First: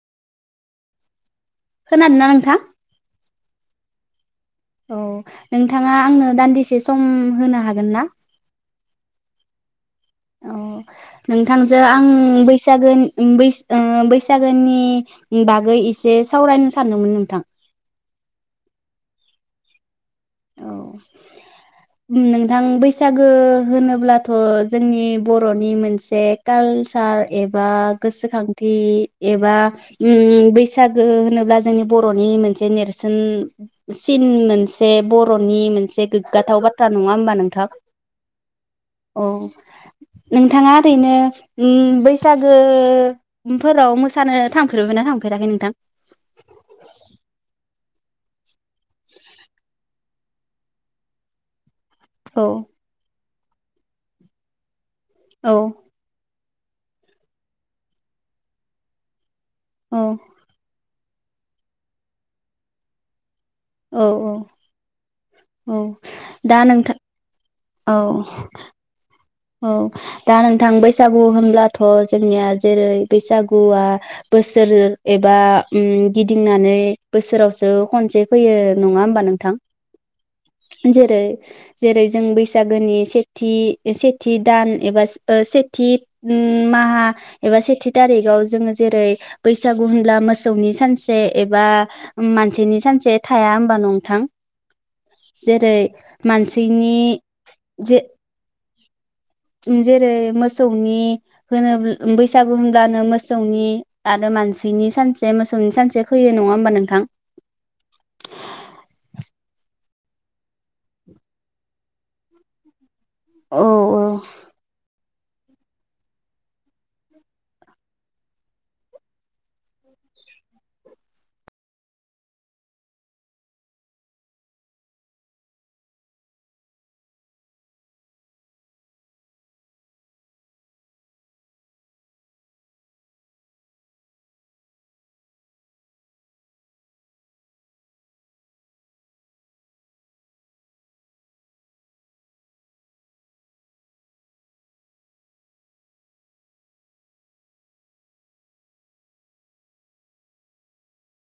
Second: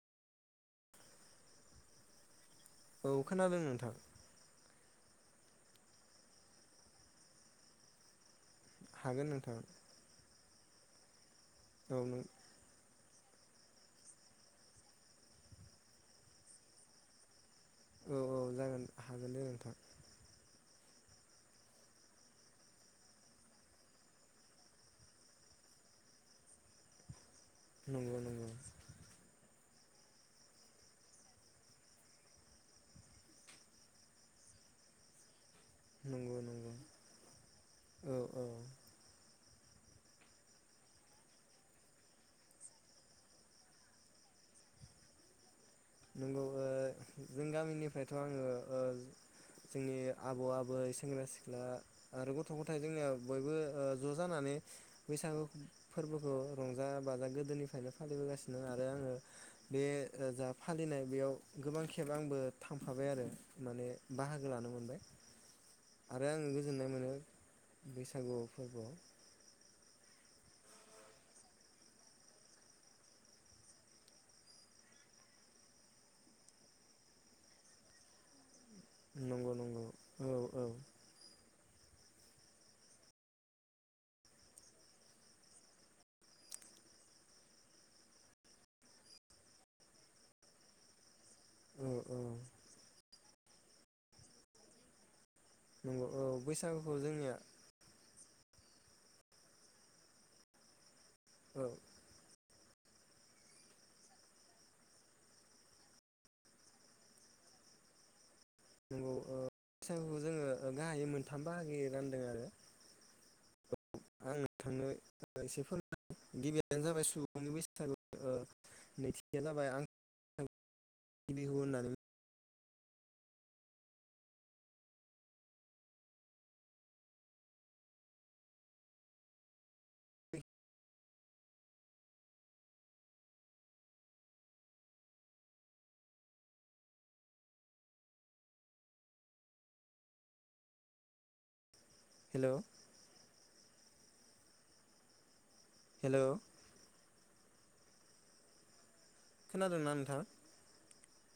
खोनादोंना नोंथां? औ खोनादों नोंथां औ नोंथाङा आंनो दान्दिसे सम होनो हागोन ना? हागोन नोंथां औ नोंथांजों आं नों बैसागो उम बैस ओ बैसागोनि बागै एसे सावरायनो सानदोंमोन नोंथां। औ औ जागोन हागोन दे नोंथां औ नोंथां बैसागो होनोब्लाथ' जोंनि बर'नि मोनसे कालसार एबा नंगौ नंगौ गोसोखांथि एबा उम बैसागो होनोब्ला जोंनि बर'नि मोनसे नेरसोन सिन मोनसे बर' नि मोनसे नंगौ गोग्गाथाव नंगौ बाथ्रा नङा होमबा नोंथां? औ औ औ नोंथाङा ओरैनो उम बैसागो फोराव मोसानो थांफेरबायना थांफेराखै नोंथां? नंगौ ओ जों गामिनिफ्रायथ' आङो ओ जोंनि आबौ, आबै, सेंग्रा, सिख्ला। आरो औ गथ' गथाय जोंनिया बयबो ओ ज' जानानै बैसागु औ फोरबोखौ रंजा बाजा गोदोनिफ्रायनो फालिबोगासिनो आरो आङो बे औ ओ जा फालिनाय बेयाव गोबां खेब आंबो थांफाबाय आरो माने औ औ बाहागो लानो मोनबाय। औ आरो आङो दा गोजोननाय नोंथां मोनो। औ बैसागु फोरबोआव औ दा नोंथां बैसागु होनब्लाथ' जोंनिया जेरै बैसागुआ बोसोर एबा ओम गिदिंनानै बोसोरावसो खनसे फैयो नङा होमबा नंगौ नोंथां? नंगौ औ औ जेरै जेरै जों बैसागोनि सेथि एसे थि दान एबा ओ सेथि माहा एबा सेथि थारिगाव जोङो जेरै बैसागु होनब्ला मोसौनि सानस से एबा औ औ मानसिनि सानसे थाया होमबा नंथां? जेरै नंगौ औ बैसागुखौ मानसैनि जोंनिया जे [inaudible] उम जेरै मोसौनि औ होनोब्ला बैसाग बुमब्लानो मोसौनि आरो मानसिनि सानसे मोसौनि सानसे फैयो नङा होमबा नोंथां? नंगौ ओ बैसागुखौ जोङो गाहायै मोनथाम बाहागोयै रानदों आरो। औ औ [unintelligible] थांनो एसे [inaudible] गिबियानो जाबाय सुबुंनि बैसागु ओ नैथियानो जाबाय [inaudible] बिहु होननानै हेल' हेल' खोनादोंना नोंथां?